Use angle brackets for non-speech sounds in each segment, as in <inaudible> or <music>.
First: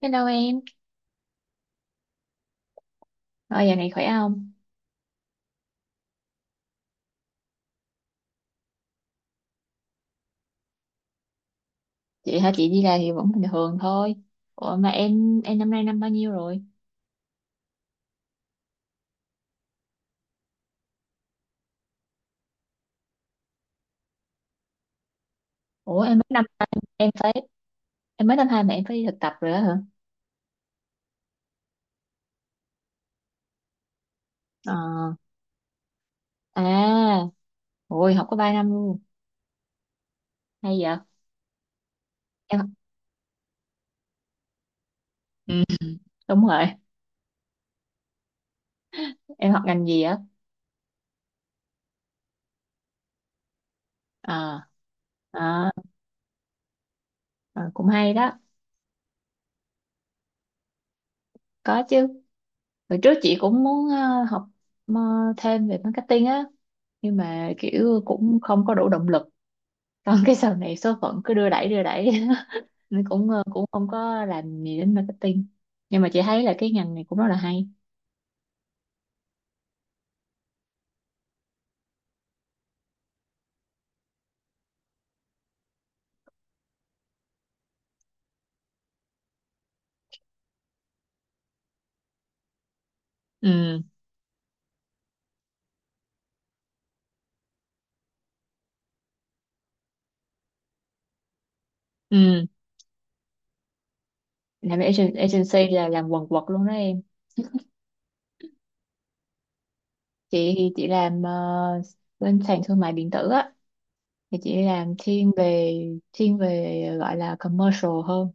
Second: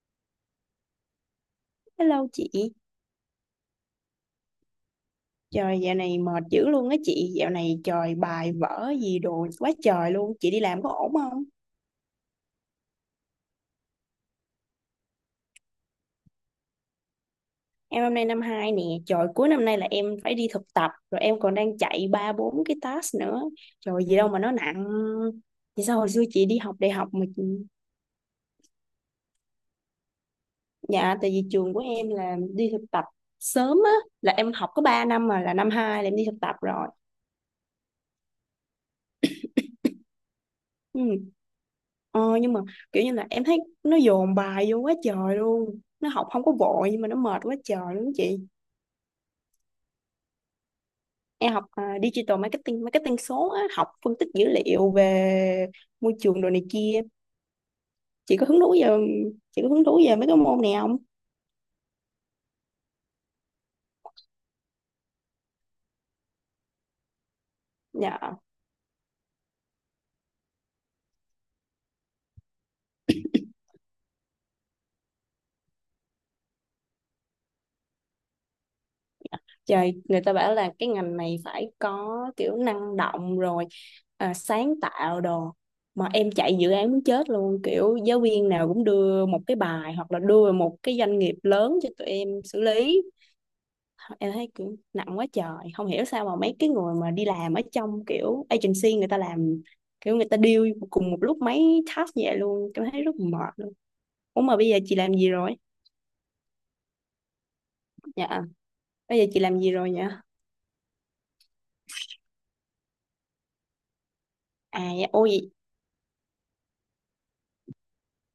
Hello em, Hello chị, rồi giờ này khỏe không? trời dạo này mệt dữ luôn á chị, dạo này trời bài vở gì đồ quá trời luôn, chị đi làm có ổn không? Chị hả? Chị đi làm thì vẫn bình thường thôi. Ủa mà em năm nay năm bao nhiêu rồi? Em hôm nay năm 2 nè, trời cuối năm nay là em phải đi thực tập, rồi em còn đang chạy ba bốn cái task nữa, trời gì đâu mà nó nặng. Vậy sao Ủa, hồi em xưa mới năm chị đi học đại học em mà, phải chị- em mới năm 2 mà em phải đi thực tập rồi đó hả? dạ tại vì trường của em là đi thực tập sớm á, là em học Ờ, có 3 năm mà là năm 2 là em đi thực tập rồi. à, ôi học có 3 năm luôn. Hay vậy? Ừ. Ờ, nhưng Em mà học- kiểu như là em thấy nó dồn bài vô quá trời ừ, luôn, nó học không đúng có rồi. vội nhưng mà nó mệt quá trời luôn chị. Em học ngành gì á? Em học digital marketing marketing số á, học phân tích dữ Ờ, liệu về à, môi trường đồ này kia. cũng hay Chị đó. có hứng thú về chị có hứng thú về mấy cái môn này không? Có chứ. Hồi trước chị cũng muốn học ờ, thêm về marketing á, nhưng mà kiểu Dạ. cũng không có đủ động lực. Còn cái sau này số phận cứ đưa đẩy đưa đẩy. <laughs> Nên cũng cũng không có làm gì đến marketing, nhưng mà chị thấy là cái ngành này cũng rất là hay. Trời, người ta bảo là cái ngành này phải có kiểu năng động rồi sáng tạo đồ, mà em chạy dự án muốn chết luôn, kiểu giáo viên nào cũng đưa một cái bài hoặc là đưa một cái doanh nghiệp lớn cho tụi em xử lý. Ừ, Em thấy kiểu nặng quá trời, không hiểu sao mà mấy cái người mà đi làm ở trong kiểu agency người ta làm kiểu người ta deal cùng một lúc mấy task như vậy ừ. luôn, em thấy rất mệt luôn. Ủa mà bây giờ chị làm gì rồi? Agency là làm quần quật luôn đó em. Dạ, bây giờ chị làm gì rồi vậy? Chị thì chị làm bên sàn thương mại điện tử á, thì chị À, làm dạ, thiên ôi về thiên về gọi là commercial hơn.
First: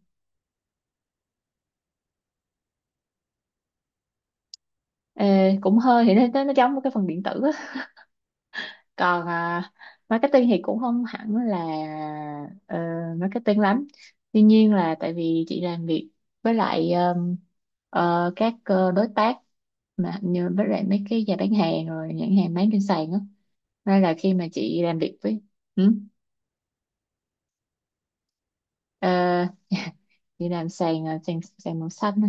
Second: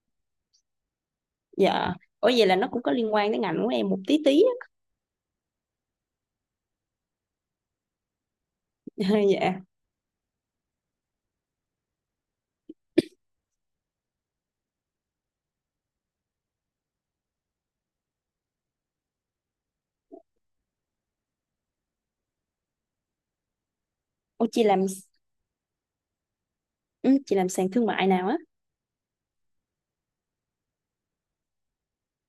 dạ, ủa vậy là nó cũng có liên quan đến ngành của em một tí tí á. Ê, cũng hơi thì nó giống một cái phần điện tử á. <laughs> Còn Dạ. à, marketing thì cũng không hẳn là ờ, marketing lắm, tuy nhiên là tại vì chị làm việc với lại các đối tác, mà như với lại mấy cái nhà bán hàng rồi nhãn hàng bán trên sàn á, nên là khi Ô mà chị chị làm, làm việc với ừ, ừ, chị làm sàn thương mại nào á? ờ, <laughs> chị làm sàn sàn sàn màu xanh.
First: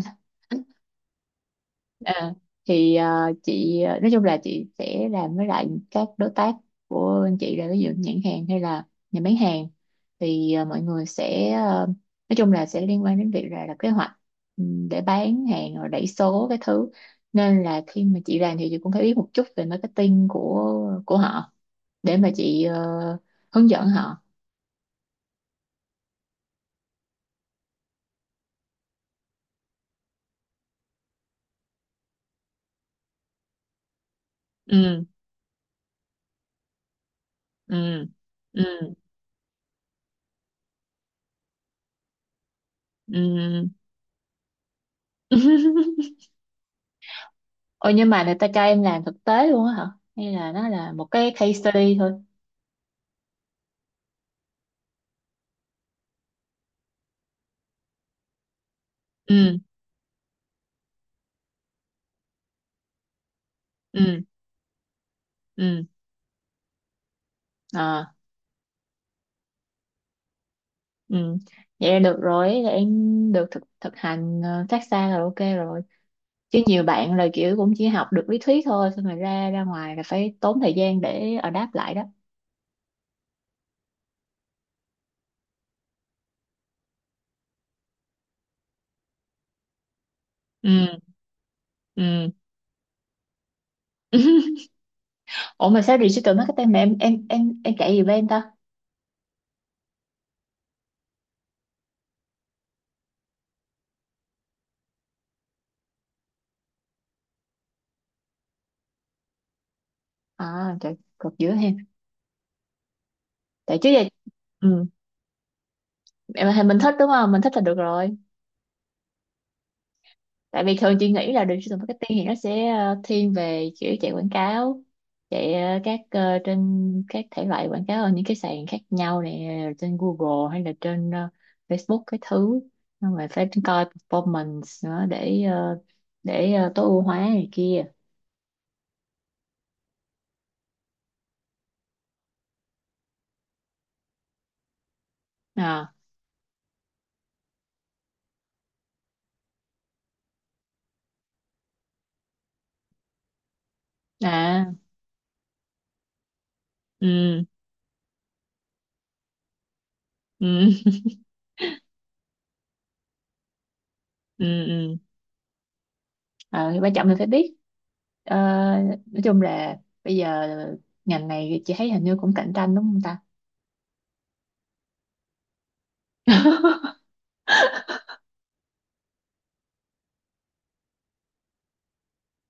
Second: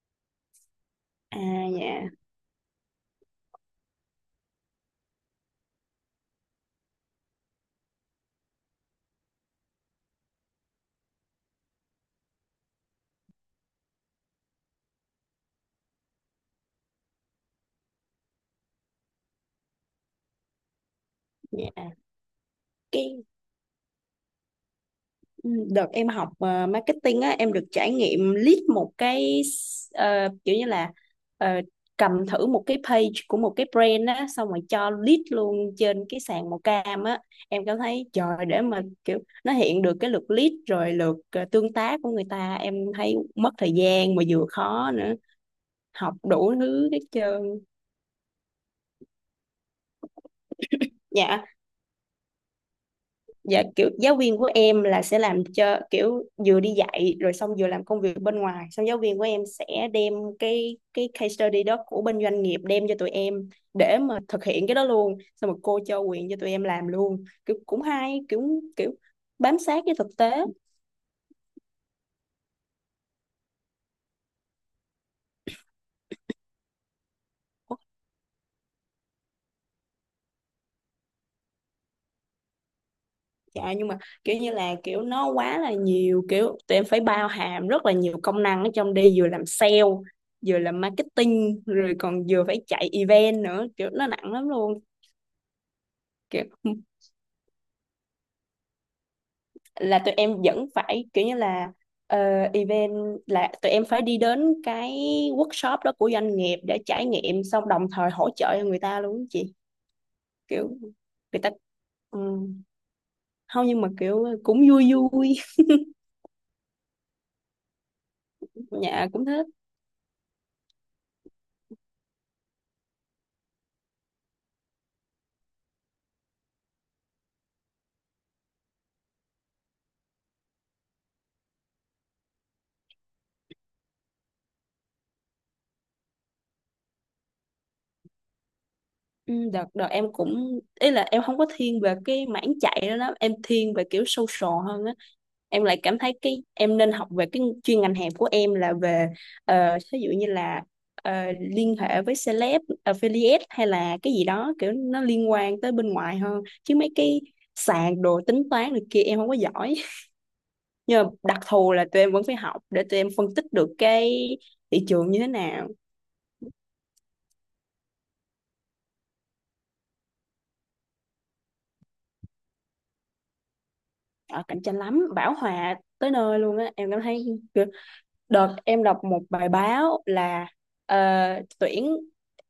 À, dạ À, thì à, chị, à, nói chung là chị sẽ làm với lại các đối tác của anh chị, là ví dụ nhãn hàng hay là nhà bán hàng, thì à, mọi người sẽ, à, nói chung là sẽ liên quan đến việc là kế hoạch, ừ, để bán hàng rồi đẩy số cái thứ, nên là khi mà chị làm thì chị cũng phải biết một chút về marketing của họ, dạ, để mà chị cái, hướng dẫn họ. ừ, đợt em học marketing á em được trải nghiệm lead một cái kiểu như là, ờ, cầm thử một cái page của một cái brand á xong rồi cho Ừ, lead luôn trên cái sàn màu cam á. Em cảm ừ, thấy trời, ừ, để mà kiểu nó hiện được cái lượt lead rồi lượt tương tác của người ta em thấy mất thời gian mà vừa khó nữa, ừ. <laughs> học đủ thứ hết trơn. Ôi, nhưng mà người ta cho em làm thực tế luôn á hả? Hay là nó là một cái Dạ, case study thôi? dạ kiểu giáo viên của em là sẽ làm cho kiểu vừa đi dạy rồi xong vừa làm công việc bên ngoài, xong giáo viên của em Ừ, sẽ đem cái case study đó của bên doanh nghiệp đem cho tụi em để mà ừ, thực hiện cái đó luôn, xong rồi cô ừ, cho quyền cho tụi em làm luôn. Kiểu cũng à, hay, kiểu kiểu bám sát cái thực tế. ừ. Vậy là được rồi, là em được thực thực hành phát xa là ok rồi. Chứ nhiều bạn là kiểu cũng Ủa, chỉ học được lý thuyết thôi, xong rồi ra ra ngoài là phải tốn thời gian để adapt lại đó. dạ nhưng mà kiểu như là kiểu nó quá là nhiều, kiểu tụi em phải bao hàm rất là nhiều công năng ở trong đi, vừa làm sale vừa Ừ, làm marketing rồi còn ừ. vừa phải chạy event nữa, kiểu nó nặng lắm <laughs> luôn. Ủa mà sao digital Kiểu marketing mà em chạy gì bên ta? là tụi em vẫn phải kiểu như là, ờ, event là tụi em phải đi đến cái workshop đó của doanh nghiệp để trải nghiệm xong đồng thời hỗ trợ cho người ta luôn á chị. Kiểu À, trời, cột người giữa ta, em. ừ. Không, Tại nhưng mà trước giờ, kiểu cũng ừ, vui vui. Mình thích đúng không? Mình thích là được rồi. <laughs> Nhà cũng thế. Tại vì thường chị nghĩ là digital marketing thì nó sẽ thiên về kiểu chạy quảng cáo, chạy các trên các thể loại quảng cáo ở những cái sàn khác nhau nè, trên Google hay là trên Facebook cái thứ, nhưng mà phải coi performance nữa để để tối ưu hóa này kia. Ừ, đợt đợt em cũng ý là em không có thiên về cái mảng chạy đó đó, em thiên về kiểu social hơn á. Em lại À, cảm thấy cái em nên học về cái chuyên ngành hẹp của em là về, ví dụ như là, ờ, liên hệ với celeb affiliate hay là cái gì đó à, kiểu nó liên quan tới bên ngoài hơn, chứ mấy cái ừ, sàn đồ tính toán này kia em không có giỏi. <laughs> ừ, Nhưng mà đặc thù là tụi em vẫn phải học để tụi em phân tích được cái ừ, thị ừ. trường như thế nào. Ờ, thì quan trọng mình phải biết. Ờ, nói chung là bây giờ ngành này chị thấy hình như cũng cạnh tranh đúng không ta. Ờ, cạnh tranh lắm, bão hòa tới nơi luôn á em cảm <laughs> thấy. Đợt em đọc một bài báo là ờ, tuyển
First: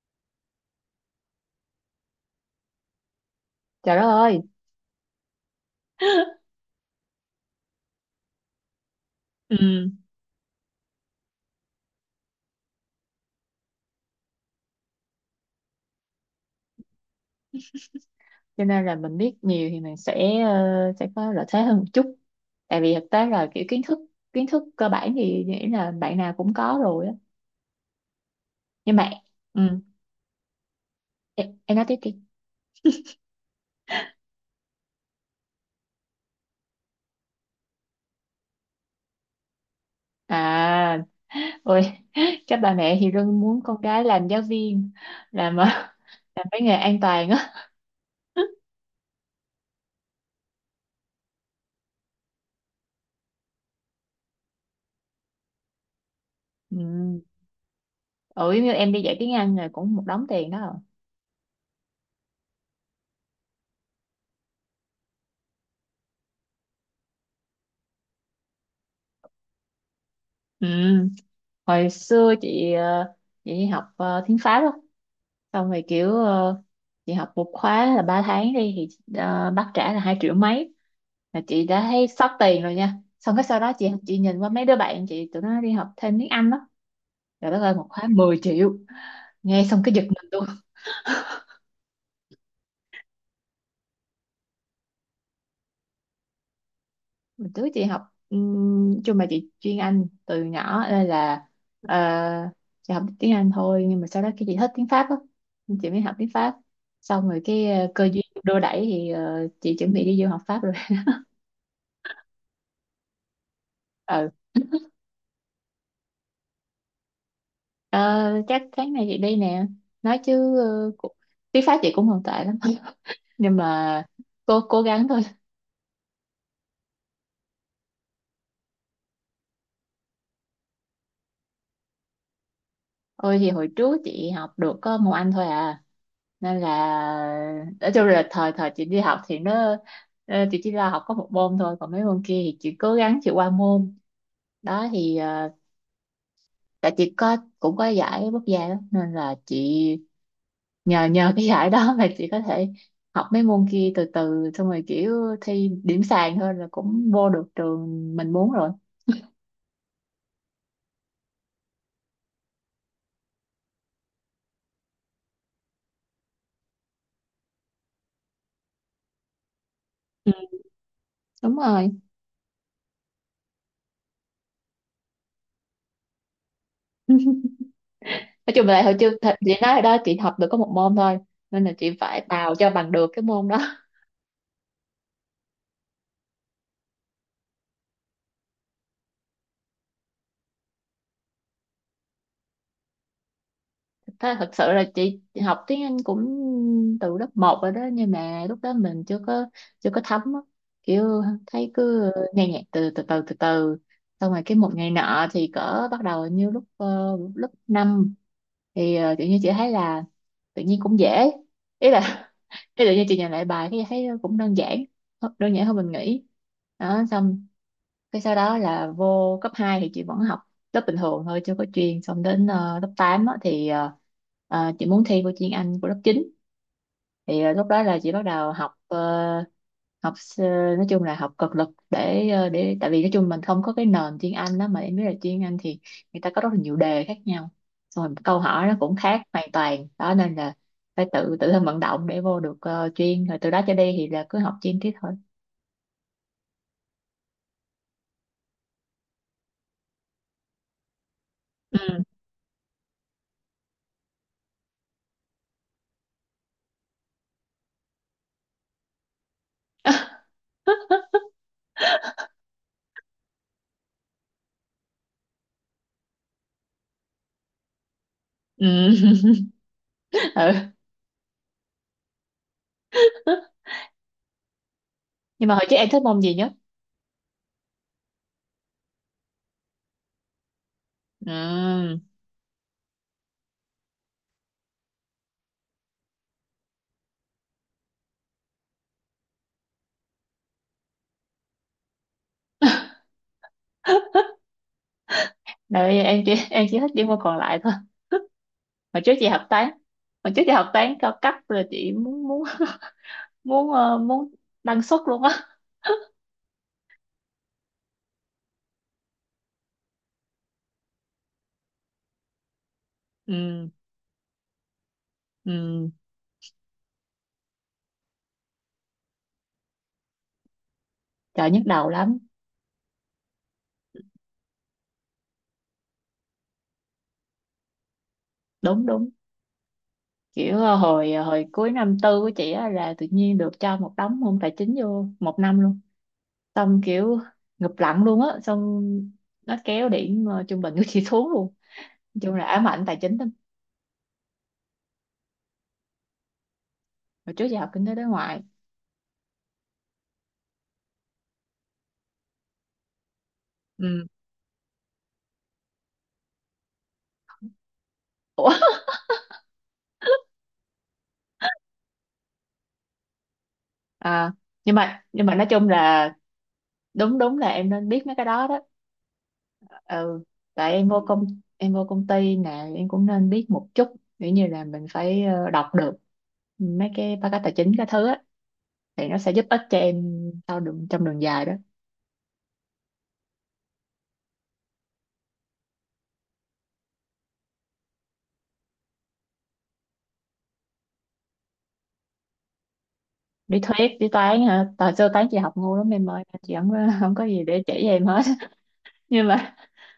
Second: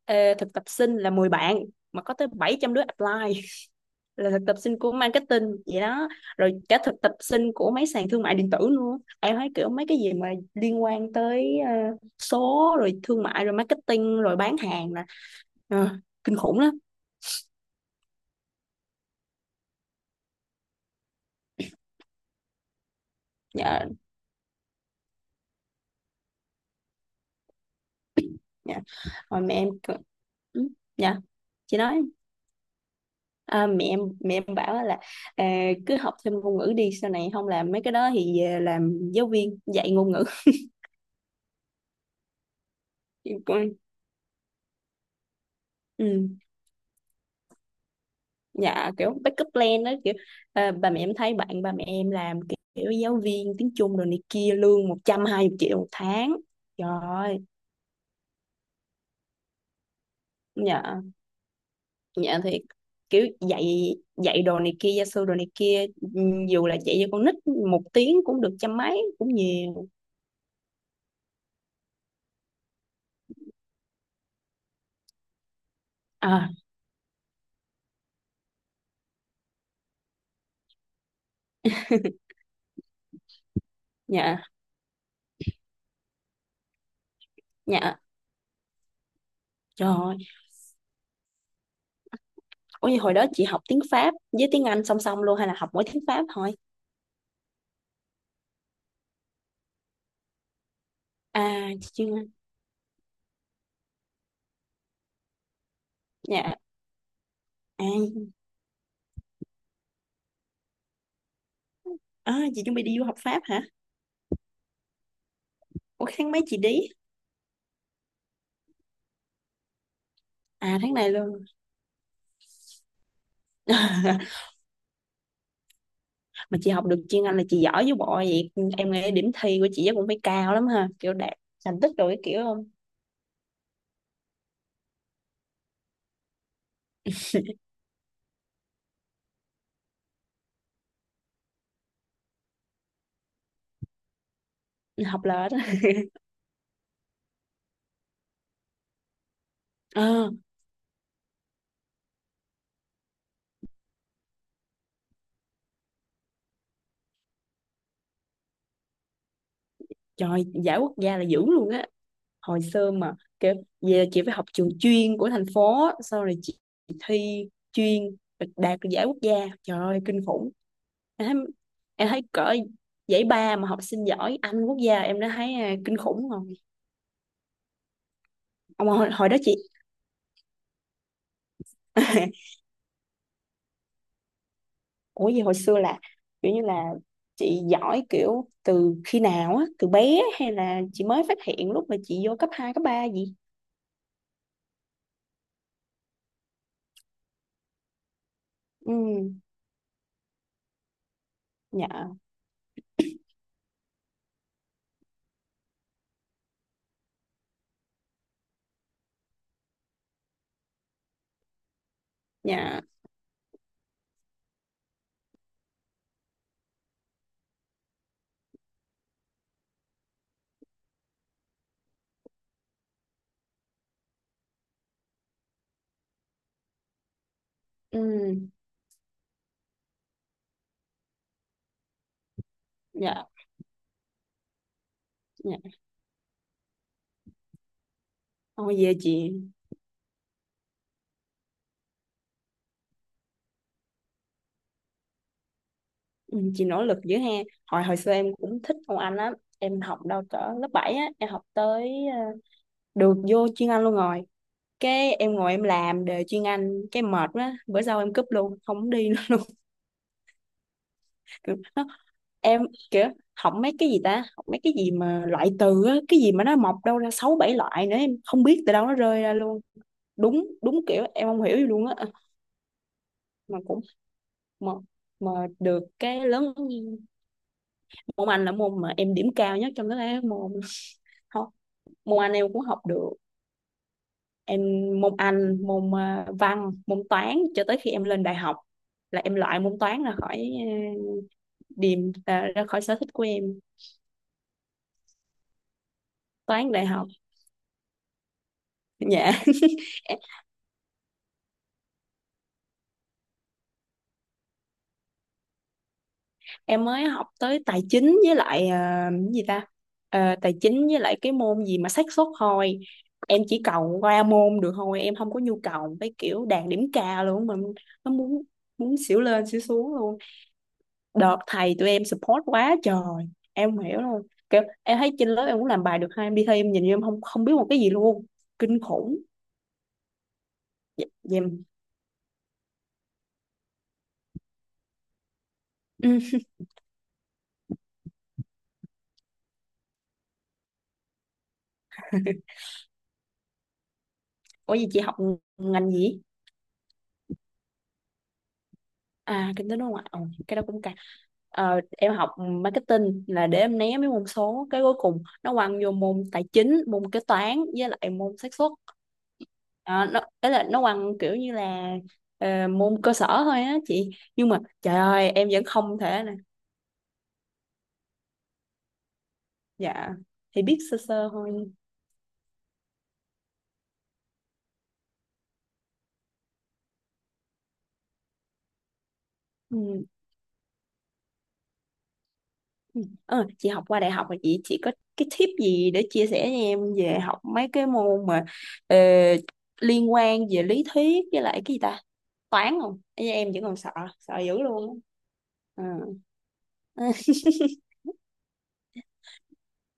thực tập sinh là 10 bạn mà có tới 700 đứa apply. <laughs> Trời đất Là ơi. thực tập sinh của marketing vậy đó, rồi cả thực tập sinh của mấy sàn thương mại điện tử luôn, em thấy kiểu mấy Ừ. cái gì mà liên quan tới số rồi thương mại rồi marketing rồi bán hàng là, ờ, kinh khủng lắm. Cho nên là mình biết nhiều thì mình sẽ sẽ có lợi thế hơn một chút. Tại vì thực tế là kiểu kiến Dạ. thức kiến thức cơ bản thì nghĩ là bạn nào cũng có rồi á. Dạ. Nhưng mà, Rồi mẹ em ừ. cứ- ừ, dạ, Em chị nói tiếp nói. đi. À, mẹ em bảo là cứ học thêm ngôn ngữ đi, sau này không làm mấy cái đó thì về làm giáo viên dạy ngôn ngữ. <laughs> À, ôi, <laughs> các bà mẹ thì Em luôn muốn cũng- con cái làm giáo viên, làm <laughs> ừ. làm cái nghề an toàn á. <laughs> Dạ kiểu backup plan đó, kiểu bà mẹ em thấy bạn bà mẹ em làm kiểu giáo viên tiếng Trung rồi này kia lương 120 triệu một tháng, trời Ừ. ơi. Ừ, như em đi dạy tiếng Anh là cũng một đống tiền đó. Dạ. Dạ thiệt, kiểu dạy dạy đồ này kia, gia sư đồ này kia, ừ, dù là dạy cho con nít một tiếng cũng được trăm mấy cũng nhiều. Ừ. Hồi xưa chị đi học tiếng Pháp á, xong rồi kiểu À chị học một khóa là 3 tháng đi thì bác trả là 2 triệu mấy, là chị đã thấy sót tiền rồi nha. Xong cái sau đó chị nhìn dạ. qua mấy đứa bạn chị tụi nó đi học thêm tiếng Anh đó, rồi đất ơi một Dạ. khóa 10 triệu, nghe xong Trời cái giật ơi. mình luôn. Ủa như hồi đó chị học tiếng Pháp với tiếng Anh song song luôn hay là học mỗi tiếng Pháp thôi? Mình trước chị học chung mà chị chuyên Anh từ nhỏ nên là À chị ờ, chưa. chị học tiếng Anh thôi, nhưng mà sau đó cái chị thích tiếng Pháp á, nên chị mới học tiếng Pháp. Dạ. Xong rồi cái À, cơ duyên đưa đẩy thì chị chuẩn bị đi du học Pháp rồi. à chị chuẩn bị đi du học Pháp hả? <laughs> Ừ. Ủa tháng mấy chị đi? Ờ, chắc tháng này chị đi nè, nói chứ À tháng này luôn. tiếng Pháp chị cũng không tệ lắm <laughs> nhưng mà <laughs> cố cố gắng thôi. Mà chị học được chuyên Anh là chị giỏi với bộ vậy. Em nghĩ điểm thi của chị chắc cũng phải cao lắm ha. Kiểu đạt thành tích rồi cái kiểu không? Ôi thì hồi trước chị học được có một anh thôi à, nên là nói chung là thời thời chị đi học thì nó chị chỉ là học có một môn thôi, còn mấy môn kia thì chị cố gắng chị qua môn đó, thì Học lệch. <laughs> Á. tại chị có cũng có giải quốc gia đó, nên là chị Ờ, nhờ nhờ cái giải đó mà chị có thể học mấy môn kia từ từ, xong rồi kiểu thi điểm sàn thôi là cũng vô được trường mình muốn rồi. trời giải quốc gia là dữ luôn á. Hồi xưa mà kiểu, vậy là chị phải học trường chuyên của thành phố á, sau rồi chị thi chuyên đạt được giải quốc gia, trời ơi kinh Ừ. khủng. Em thấy, Đúng rồi. em thấy cỡ giải ba mà học sinh giỏi Anh quốc gia em đã thấy kinh khủng rồi. <laughs> Nói chung là Ông hồi hồi, trước hồi thật đó chị chị nói rồi đó, chị học được có một môn thôi, nên là chị phải bào <laughs> cho bằng được cái môn đó. <laughs> Ủa gì hồi xưa là kiểu như là, chị giỏi kiểu từ khi nào á, từ bé hay là chị mới phát hiện lúc mà chị vô cấp hai cấp ba gì? Thế thật sự là chị học tiếng Anh cũng từ lớp 1 rồi đó, nhưng mà lúc đó mình Ừ. Chưa có thấm á. Kiểu thấy cứ Dạ. nghe nhạc từ từ từ từ từ, xong rồi cái một ngày nọ thì cỡ bắt đầu, như lúc lớp 5 thì tự nhiên chị thấy là tự nhiên cũng dễ, ý là <laughs> Dạ. ý tự nhiên chị nhìn lại bài cái thấy cũng đơn giản, đơn giản hơn mình nghĩ đó. Xong cái sau đó là vô cấp 2 thì chị vẫn học lớp bình thường thôi, chưa có chuyên, xong đến lớp 8 á, thì chị muốn thi vô chuyên Anh của lớp 9, thì lúc đó là Ừ. chị bắt đầu học học s- nói chung là học cực lực để để tại vì nói Dạ. chung mình không có cái nền chuyên Anh đó, mà em biết là chuyên Anh Dạ. thì người ta có rất là nhiều đề khác nhau, xong rồi câu hỏi nó Thôi về cũng khác chị. hoàn toàn đó, nên là phải tự tự thân vận động để vô được chuyên, rồi từ đó trở đi thì là cứ học chuyên tiếp thôi. Ừ, chị nỗ lực dữ ha. Hồi hồi xưa em cũng thích môn Anh lắm, em học đâu cỡ lớp 7 á, em học tới Ừ. Được vô chuyên Anh luôn rồi, cái em ngồi em làm đề chuyên Anh cái mệt quá, bữa sau em cúp luôn không đi nữa luôn. <laughs> <laughs> Kiểu nó- em, kiểu học mấy cái gì ta, học mấy cái gì mà loại từ á, cái gì mà nó mọc đâu ra sáu bảy loại nữa em không biết từ đâu nó rơi Ừ. ra luôn. <laughs> Đúng Ừ. đúng, kiểu em không hiểu gì luôn á. Mà cũng, mà, mà Nhưng mà hồi trước được em thích môn cái gì nhất? lớn môn Anh là môn mà em điểm cao nhất trong tất cả các môn. <laughs> Ho- Ừ. môn Anh em cũng học được, em môn Anh môn văn môn toán cho tới khi em lên đại học là em loại môn toán ra khỏi điểm ra khỏi sở thích của em. Rồi em chỉ <laughs> em Toán chỉ đại thích những học. môn còn lại thôi. Hồi trước chị Dạ. học toán, <laughs> Em hồi trước chị học toán cao cấp rồi chị muốn muốn muốn ờ, muốn đăng xuất luôn á. mới học tới tài chính với lại cái gì ta, ờ, tài chính với lại cái môn gì mà xác suất thôi. Em chỉ Ừ, cầu qua môn được thôi, em không có nhu ừ, cầu cái kiểu đạt điểm cao luôn, mà nó muốn, muốn xỉu lên xỉu xuống luôn. Đợt trời nhức thầy đầu tụi em lắm. support quá trời em không hiểu luôn, kiểu em thấy trên lớp em cũng làm bài được hai em đi thi em nhìn như em không không biết một cái gì luôn, kinh Đúng đúng khủng. kiểu Vậy mà- hồi cuối năm 4 của chị á là tự nhiên được cho một đống môn tài chính vô một năm luôn, ừ. xong kiểu ngụp lặn luôn á, xong nó kéo điểm trung bình của chị <laughs> xuống luôn. Nói chung là <laughs> ám ảnh tài chính lắm. Ủa gì chị học ngành gì? Hồi trước giờ học kinh tế đối ngoại. À kinh tế đối ngoại. Ồ, cái đó cũng cả. Ờ, em học marketing là để em né Ừ. mấy môn số, cái cuối cùng nó quăng vô môn tài chính môn kế toán với lại môn Ủa? xác suất. Ờ, nó ấy là nó quăng kiểu như là môn cơ sở thôi á chị, À, nhưng mà trời nhưng ơi mà nói em vẫn chung không là thể nè. đúng đúng là em nên biết mấy cái đó đó. Dạ. Ừ. Thì tại biết sơ sơ thôi. em vô công ty nè em cũng nên biết một chút, kiểu như là mình phải đọc được mấy cái báo cáo tài chính cái thứ á, thì nó sẽ giúp ích cho Ừ. em sau đường trong đường dài đó. Ừ. Ờ, chị học qua đại học rồi chị có cái tip gì để chia sẻ cho em về học mấy cái môn mà ờ, liên quan về lý thuyết với lại cái gì ta, toán không? Ê, em Lý vẫn còn sợ, thuyết lý sợ toán dữ hả? Thời luôn xưa toán chị học ngu á. lắm em ơi, chị Ờ. không có gì để chỉ <laughs> cho em hết. <laughs> Nhưng mà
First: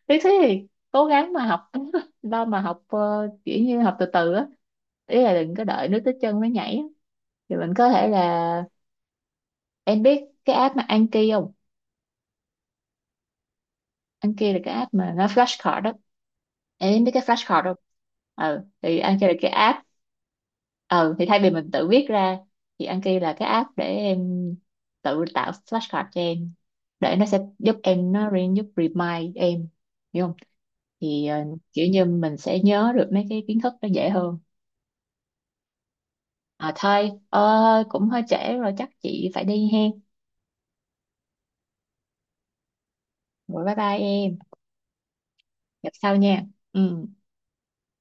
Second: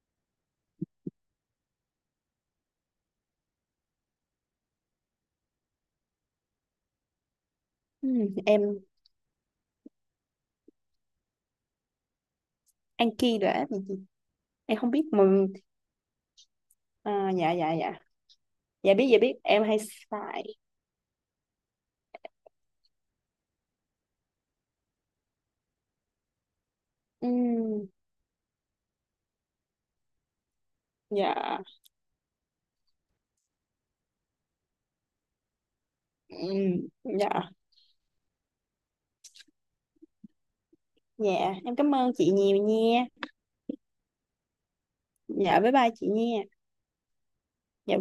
lý thuyết thì cố gắng mà học, <laughs> lo mà học kiểu như học từ từ á, ý là đừng có đợi nước tới chân mới nhảy á. Thì mình có thể Ừ, là em em biết cái app mà Anki không? ăn kiêng rồi á. Anh kia là cái Em không app biết mà nó mừng. flashcard đó. Em biết cái À, dạ flashcard dạ không? dạ. Ừ, Dạ thì biết, anh dạ kia là biết cái em hay app. xài. Ừ, thì thay vì mình tự viết ra thì anh kia là cái app để em tự tạo flashcard cho em, để nó sẽ giúp Ừ, em, nó giúp remind em, hiểu không? Thì dạ. Kiểu như mình sẽ nhớ được mấy cái kiến thức nó dễ hơn. Ừ, À thôi dạ. Cũng hơi trễ rồi chắc chị phải đi hen. Dạ em cảm ơn chị nhiều nha. Rồi bye bye em, Dạ bye gặp bye chị sau nha. nha. Ừ. Dạ